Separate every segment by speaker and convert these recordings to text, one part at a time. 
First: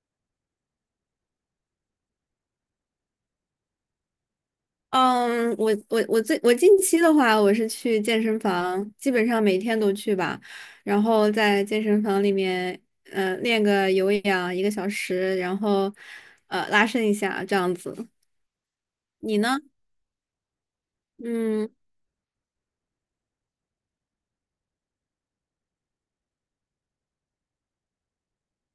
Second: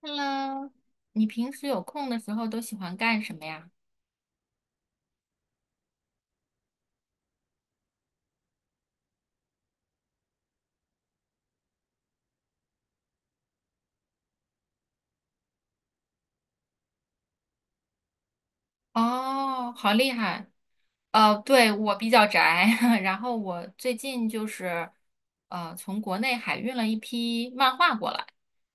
Speaker 1: Hello，你平时有空的时候都喜欢干什么呀？
Speaker 2: 嗯，我近期的话，我是去健身房，基本上每天都去吧，然后在健身房里面，练个有氧一个小时，然后拉伸一下这样子。你呢？
Speaker 1: 哦，好厉害！
Speaker 2: 嗯，
Speaker 1: 对，我比较宅，然后我最近就是从国内海运了一批漫画过来，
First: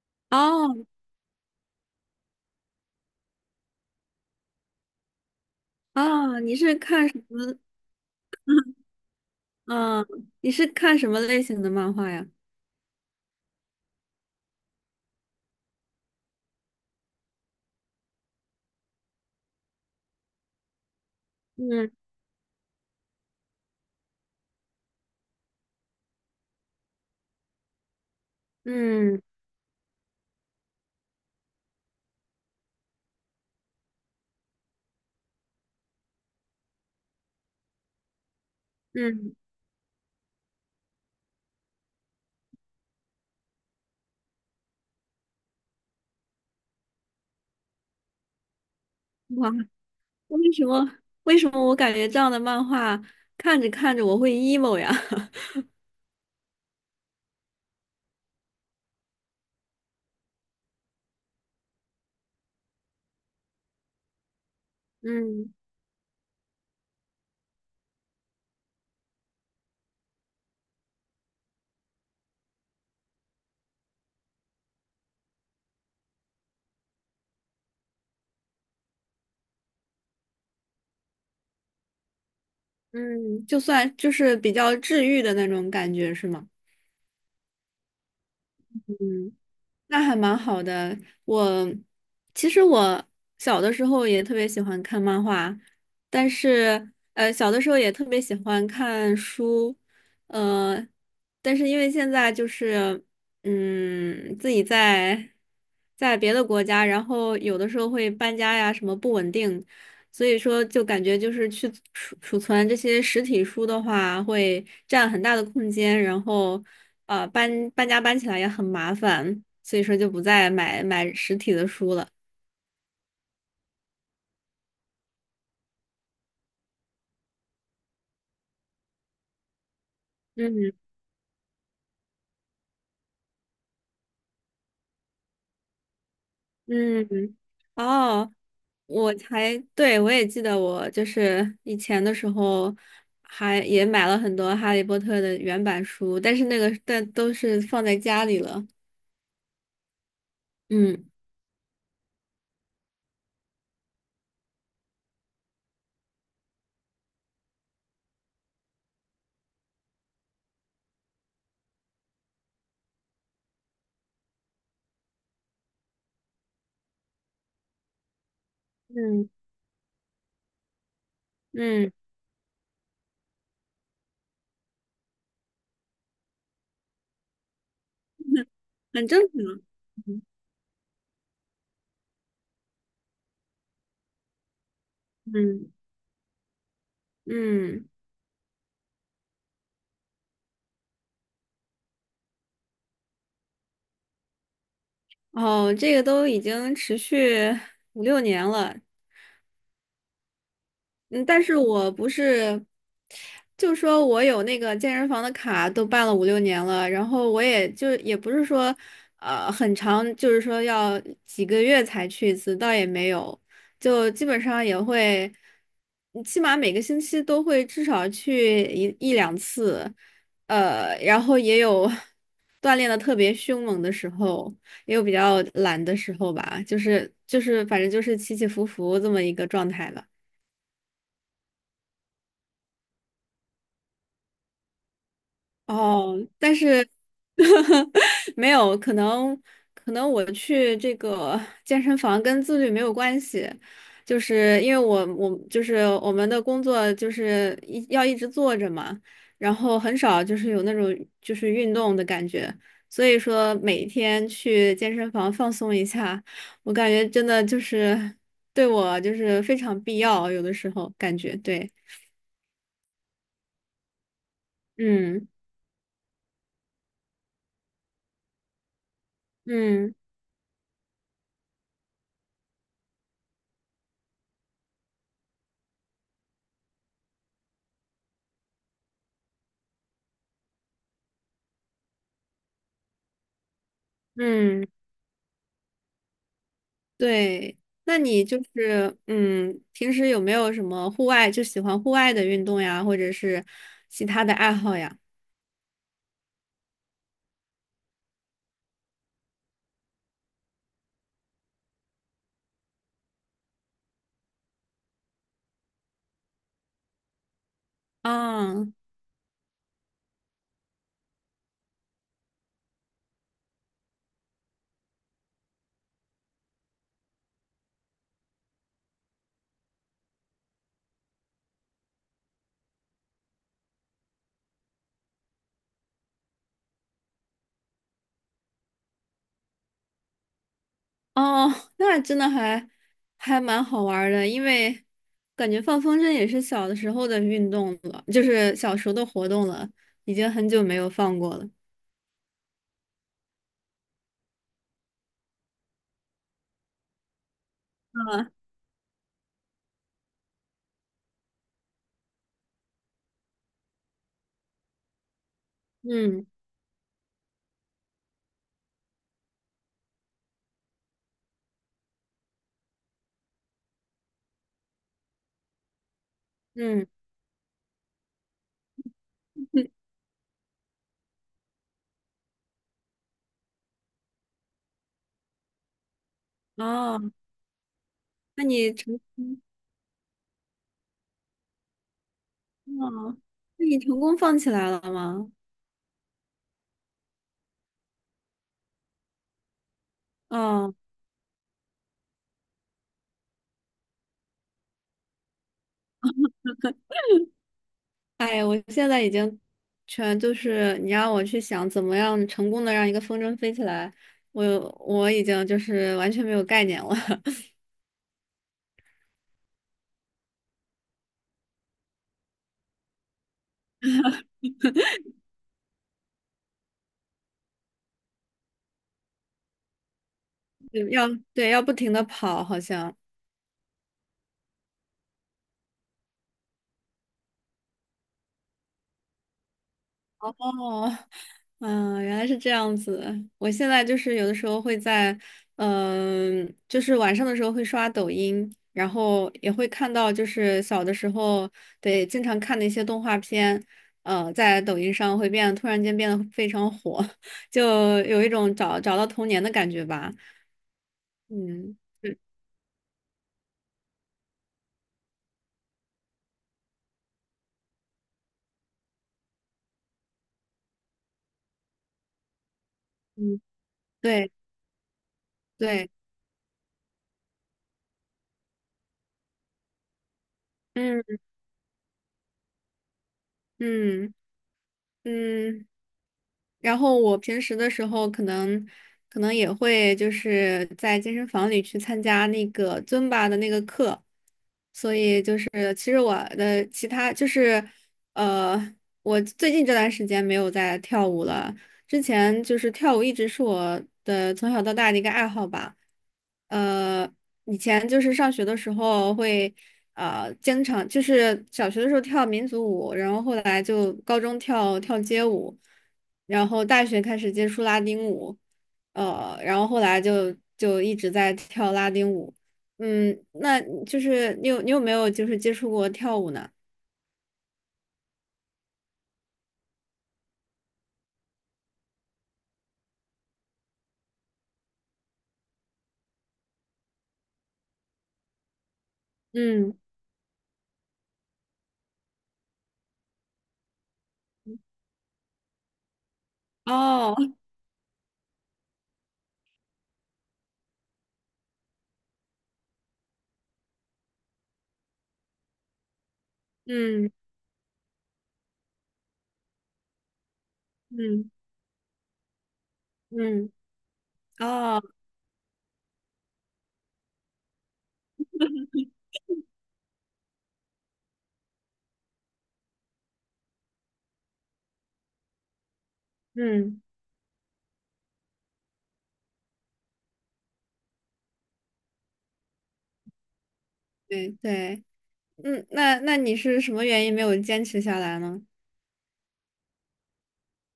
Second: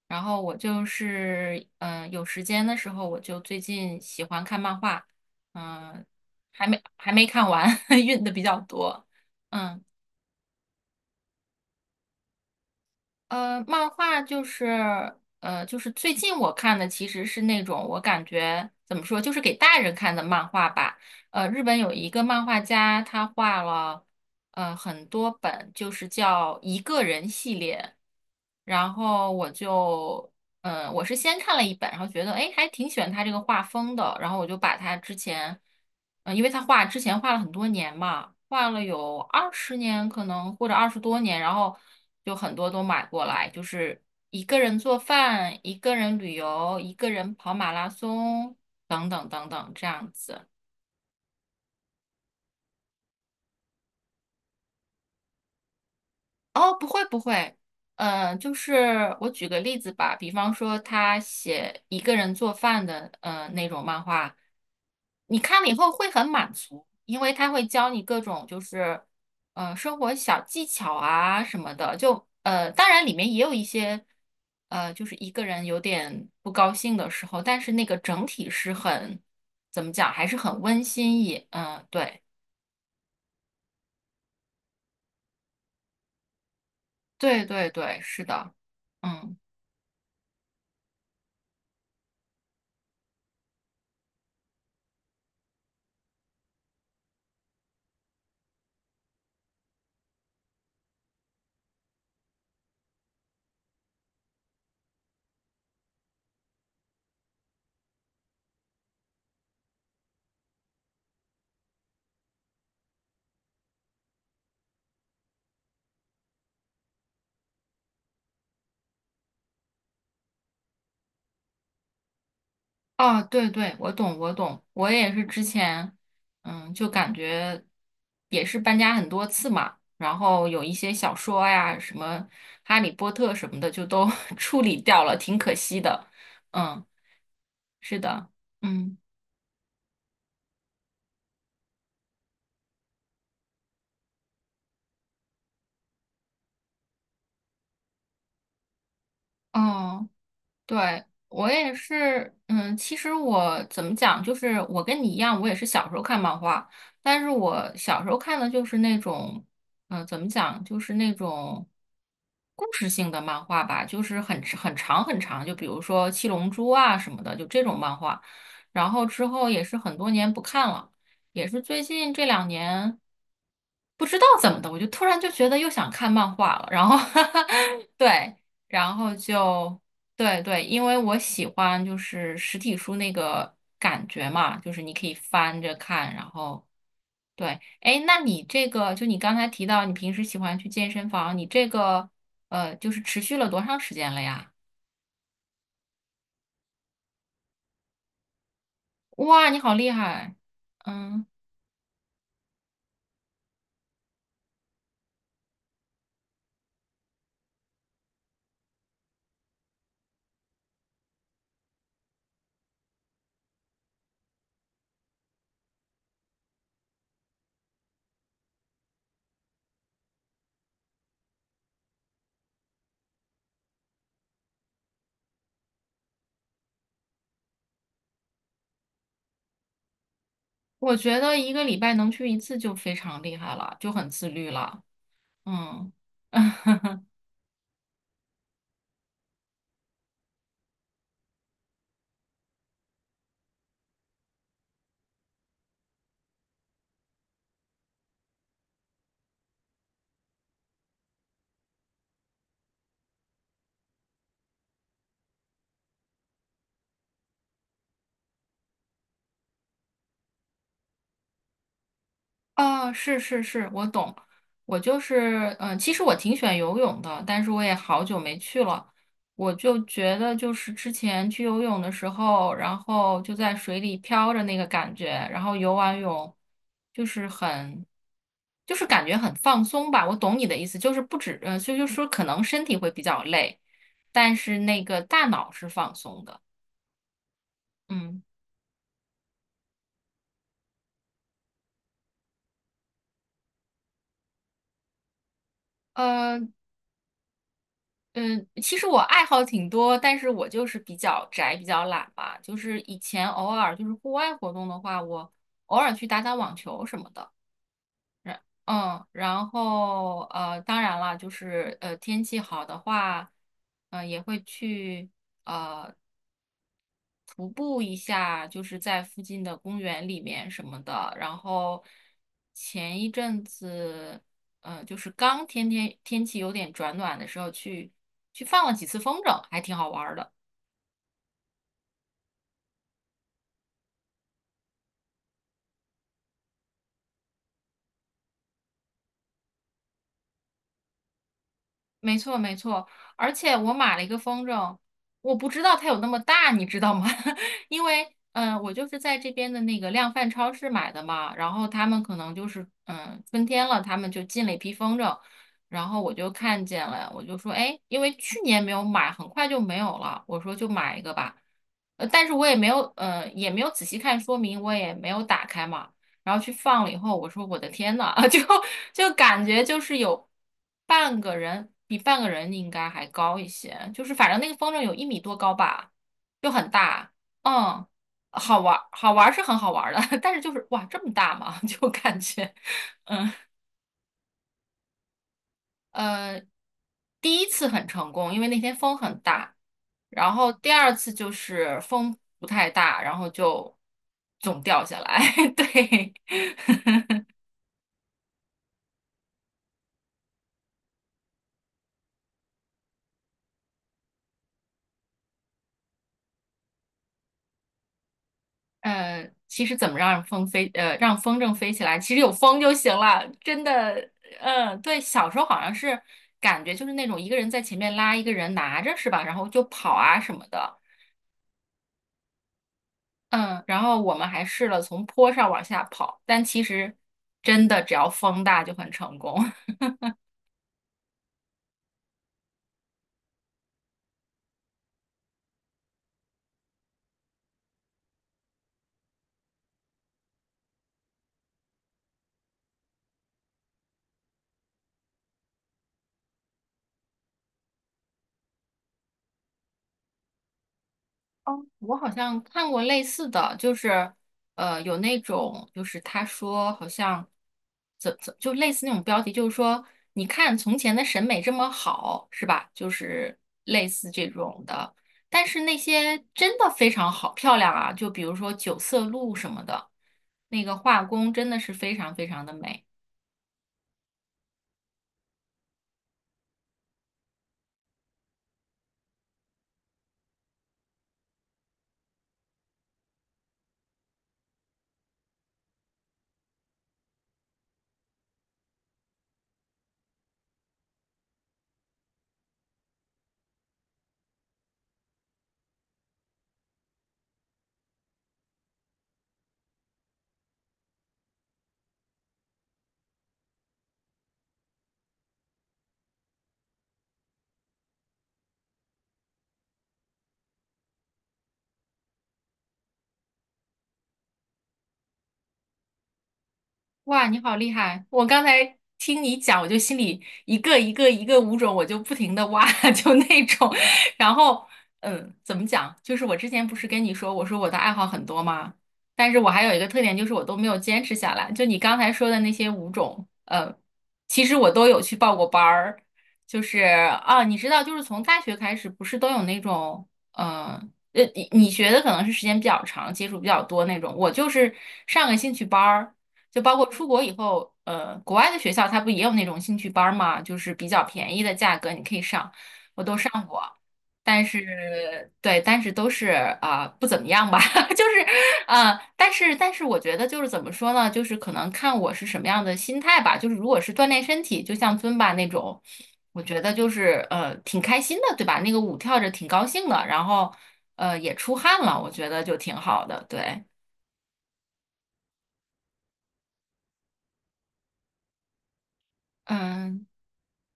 Speaker 1: 然后我
Speaker 2: 哦，
Speaker 1: 就是有时间的时候，我就最近喜欢看漫画。嗯、
Speaker 2: 哦，你
Speaker 1: 还
Speaker 2: 是
Speaker 1: 没
Speaker 2: 看
Speaker 1: 还
Speaker 2: 什
Speaker 1: 没看
Speaker 2: 么？
Speaker 1: 完，运的比较 多。嗯。
Speaker 2: 嗯，你是看什么类型的漫画呀？
Speaker 1: 漫画就是就是最近我看的其实是那种，我感觉怎么说，就是给大人看的漫画吧。呃，日本有
Speaker 2: 嗯
Speaker 1: 一个漫画家，他画了很多本，就是叫一个人系列。然
Speaker 2: 嗯
Speaker 1: 后我就我是先看了一本，然后觉得哎，诶还挺喜欢他这个画风的，然后我就把他之前，嗯，因为他画之前画了很多年嘛，画了有
Speaker 2: 嗯，
Speaker 1: 20年可能或者20多年，然后就很多都买过来，就是一个人做饭，一个人旅游，一个人跑马拉松等等等
Speaker 2: 哇，
Speaker 1: 等这样子。
Speaker 2: 为什么我感觉这样的漫画看着看着我会 emo 呀？
Speaker 1: 哦，不会不会。就是我举个例子吧，比方说他写一个人做饭的那种漫画，你
Speaker 2: 嗯
Speaker 1: 看了以后会很满足，因为他会教你各种就是生活小技巧啊什么的。就当然里面也有一些就是一个人有点不高兴的时候，但是那个整体是很怎么讲，还是很温馨也对。
Speaker 2: 嗯，就算就是比较治愈的那种感觉，是吗？
Speaker 1: 对对对，是的，
Speaker 2: 嗯，
Speaker 1: 嗯。
Speaker 2: 那还蛮好的。我其实我小的时候也特别喜欢看漫画，但是小的时候也特别喜欢看书，呃，但是因为现在就是嗯，自己在别的国家，然后有的时候会搬家呀，什么不稳定，所以说就感觉就是去储存这些实体书的话，会占很大的空间，然后。呃，搬家搬起来也很麻烦，所以说就不再买实体的书了。
Speaker 1: 哦，对对，我懂，我懂，我也是之前，嗯，就感觉也是搬家很多次嘛，然后有一
Speaker 2: 嗯
Speaker 1: 些小说呀，什么《哈利波特》什么的，就都 处理掉了，挺可惜的。嗯，
Speaker 2: 嗯，
Speaker 1: 是的，
Speaker 2: 哦，
Speaker 1: 嗯，
Speaker 2: 我还，对，我也记得我就是以前的时候还也买了很多《哈利波特》的原版书，但是那个但都是放在家里了。
Speaker 1: 哦。对，
Speaker 2: 嗯
Speaker 1: 我也是，嗯，其实我怎么讲，就是我跟你一样，我也是小时候看漫画，但是我小时候看的就是那种，怎么讲，就是那种故事性的漫画吧，就是很长很长，就比如说《七龙珠》啊什么的，就这种漫画。然后之
Speaker 2: 嗯
Speaker 1: 后也是很多年不看了，也是最
Speaker 2: 嗯，
Speaker 1: 近这两年。不知道怎么的，我就突然就觉得又想看漫画了，然后 对，然
Speaker 2: 很
Speaker 1: 后
Speaker 2: 正常。
Speaker 1: 就
Speaker 2: 嗯
Speaker 1: 对对，因为我喜欢就是实体书那个感觉嘛，就是你可以翻
Speaker 2: 嗯
Speaker 1: 着看，然后对。
Speaker 2: 嗯，
Speaker 1: 哎，那你这个，就你刚才提到你平时喜欢去健身房，你这个就是持续了多长时间了呀？
Speaker 2: 哦，这个都已经持续五六年了。
Speaker 1: 哇，你好厉害，
Speaker 2: 嗯，
Speaker 1: 嗯，
Speaker 2: 但是我不是，就说我有那个健身房的卡，都办了五六年了，然后我也就也不是说，呃，很长，就是说要几个月才去一次，倒也没有，就基本上也会，嗯起码每个星期都会至少去一两次，然后也有 锻炼的特别凶猛的时候，也有比较懒的时候吧，就是反正就是起起伏伏这么一个状态吧。
Speaker 1: 我觉得一个礼拜能去一次就非常厉害了，就很自律了，嗯。
Speaker 2: 哦，但是 没有，可能我去这个 健身房跟自律没有关系，就是因为我就是我们的工作就是要一直坐着嘛，然后很少就是有那种就是运动的感觉，所以说每天去健身房放松一下，我感觉真的就是对我就是非常必要，有的时候感觉对，
Speaker 1: 啊，是是是，我懂。我就
Speaker 2: 嗯
Speaker 1: 是，嗯，其实我挺喜欢游泳的，但是我也好久没去了。我就
Speaker 2: 嗯
Speaker 1: 觉得，就是之前去游泳的时候，然后就在水里飘着那个感觉，然后游完泳就是很，就是感觉很放松吧。我懂你的意思，就是不止，呃，就就是说可能身体会比较累，但是
Speaker 2: 嗯。
Speaker 1: 那个大脑是放松的。
Speaker 2: 对，那
Speaker 1: 嗯。
Speaker 2: 你就是嗯，平时有没有什么户外就喜欢户外的运动呀，或者是其他的爱好呀？
Speaker 1: 嗯，其实我爱好挺多，但是我就是比较宅，比较懒吧。就是以前偶尔就是户外活动的话，我偶尔去打打网球什么的。然
Speaker 2: 啊，
Speaker 1: 嗯，然后当然了，就是天气好的话，也会去呃徒步一下，就是在附近的公园里面什么的。然后前一阵子，就是刚天气有点转暖的时候，去去放了几次风筝，还挺好玩儿的。
Speaker 2: 哦，那真的还还蛮好玩儿的，因为感觉放风筝也是小的时候的运动了，就是小时候的活动了，已经很久没有放过了。
Speaker 1: 没错，没错，而且我买了一个风筝，我不知道它有那么大，你知道吗？因为，
Speaker 2: 啊，
Speaker 1: 我就是在这边的那个量贩超市买的嘛，然后他们可能就是，春天了，他们就进了一批风筝，然后我
Speaker 2: 嗯
Speaker 1: 就看见了，我就说，哎，因为去年没有买，很快就没有了，我说就买一个吧。但是我也没有，也没有仔细看说明，我也没有打开嘛。然后去放
Speaker 2: 嗯，
Speaker 1: 了以后，我说我的天呐，就感觉 就是有半个人，比半个人应该还高一些，就是反正那个风筝有1米多高吧，就很
Speaker 2: 哦，
Speaker 1: 大，嗯。
Speaker 2: 那
Speaker 1: 好玩
Speaker 2: 你
Speaker 1: 儿，
Speaker 2: 成
Speaker 1: 好玩儿
Speaker 2: 功，
Speaker 1: 是很好玩儿的，但是就是哇这么大嘛，就感觉，
Speaker 2: 哦，
Speaker 1: 嗯
Speaker 2: 那你成功放起来了吗？
Speaker 1: 呃，第一次很成功，因为那天风很大，然后第
Speaker 2: 哦。
Speaker 1: 二次就是风不太大，然后就总掉下来，对。
Speaker 2: 哎呀，我现在已经全就是你让我去想怎么样成功的让一个风筝飞起来，我我已经就是完全没有概念了，
Speaker 1: 其实怎么让风飞，让风筝飞起来，其实有风就行了，真的。嗯，对，小时候好像是感觉就是那种一个人在前面拉，一个人拿着，是吧？然后就跑啊什么的。
Speaker 2: 要对要不停的跑，好像。
Speaker 1: 嗯，然后我们还试了从坡上往下跑，但其实真的只要风大就很成功。
Speaker 2: 哦，嗯，原来是这样子。我现在就是有的时候会在，嗯、就是晚上的时候会刷抖音，然后也会看到，就是小的时候对经常看的一些动画片，呃，在抖音上会变，突然间变得非常火，就有一种找到童年的感觉吧。
Speaker 1: 哦，
Speaker 2: 嗯，
Speaker 1: 我好
Speaker 2: 嗯
Speaker 1: 像看过类似的，就是有那种就是他说好像就类似那种标题，就是说你看从前的审美这么好，是吧？就是
Speaker 2: 嗯，
Speaker 1: 类似这
Speaker 2: 对
Speaker 1: 种的，但是那
Speaker 2: 对，
Speaker 1: 些真的非常好漂亮啊，就比如说九色鹿什么的，那个画
Speaker 2: 嗯
Speaker 1: 工真的是非常非常的美。
Speaker 2: 嗯嗯。然后我平时的时候，可能也会就是在健身房里去参加那个尊巴的那个课，所以就是其实我的其他就是呃，我最近这段时间没有在跳舞了，之前就是跳舞一直是我的从小到大的一个爱好吧。呃，以前就是上学的时候会，啊，经常就是小学的时候跳民族舞，然后后来就高中跳街舞，然后大学开始接触拉丁舞，呃，然后后来就一直在跳拉丁舞。嗯，那就是你有没有就是接触过跳舞呢？
Speaker 1: 哇，你好厉害！我刚才听你讲，我就心里一个舞种，我就不停的挖，就那种。然后，嗯，怎么讲？就是我之前不是跟你说，我说我的爱好很多吗？但是我还有
Speaker 2: 嗯，
Speaker 1: 一个特点，就是我都没有坚持下来。就你刚才说的那些舞种，其实我都有去报过班儿。就是
Speaker 2: 哦，
Speaker 1: 啊，你知道，就是从大学开始，不是都有那种，呃。你你学的可能是时间比较长，接触比较多那种。我就是上个兴趣班儿，就包括出
Speaker 2: 嗯
Speaker 1: 国以后，国外的学校它不也有那种兴趣班儿嘛，就是比较
Speaker 2: 嗯
Speaker 1: 便宜的价格你可以上，我都上
Speaker 2: 嗯，
Speaker 1: 过，但
Speaker 2: 哦，
Speaker 1: 是对，但是都是不怎么样吧，就是但是我觉得就是怎么说呢，就是可能看我是什么样的心态吧，就是如果是锻炼身体，就像尊巴那种，我觉得
Speaker 2: 嗯。
Speaker 1: 就是挺开心的，对吧？那个舞跳着挺高兴的，然后也出汗了，我觉得就挺好的，对。
Speaker 2: 对对，嗯，那那你是什么原因没有坚持下来呢？
Speaker 1: 嗯，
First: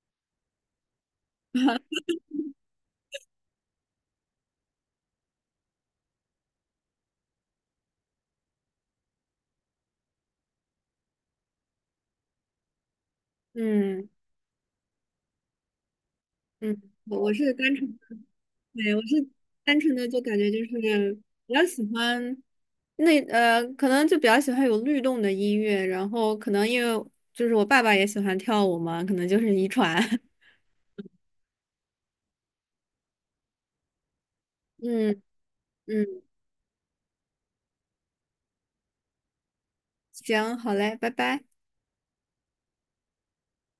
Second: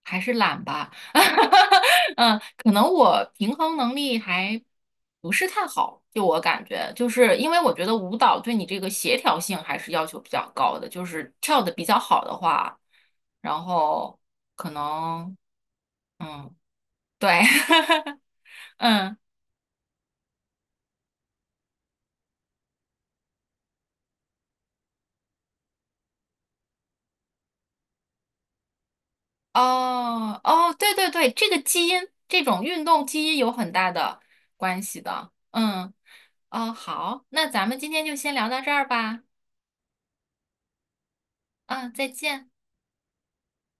Speaker 1: 还是懒吧，嗯，可能我平衡能力还不是太好，就我感觉，就是因为我觉得舞蹈对你这个协调性还是要求比较高的，就是跳的比较好的话，然
Speaker 2: 嗯
Speaker 1: 后可能，嗯，
Speaker 2: 嗯，我
Speaker 1: 对，
Speaker 2: 是单纯的，对，我
Speaker 1: 嗯。
Speaker 2: 是单纯的就感觉就是比较喜欢那可能就比较喜欢有律动的音乐，然后可能因为就是我爸爸也喜欢跳舞嘛，可能就是遗传。
Speaker 1: 哦，哦，对对对，这个基因，这种运动基因有很大的关系
Speaker 2: 嗯
Speaker 1: 的，嗯。
Speaker 2: 嗯，
Speaker 1: 哦，好，那咱们今天就先聊到这儿吧，
Speaker 2: 行，好嘞，拜拜。
Speaker 1: 嗯，再见。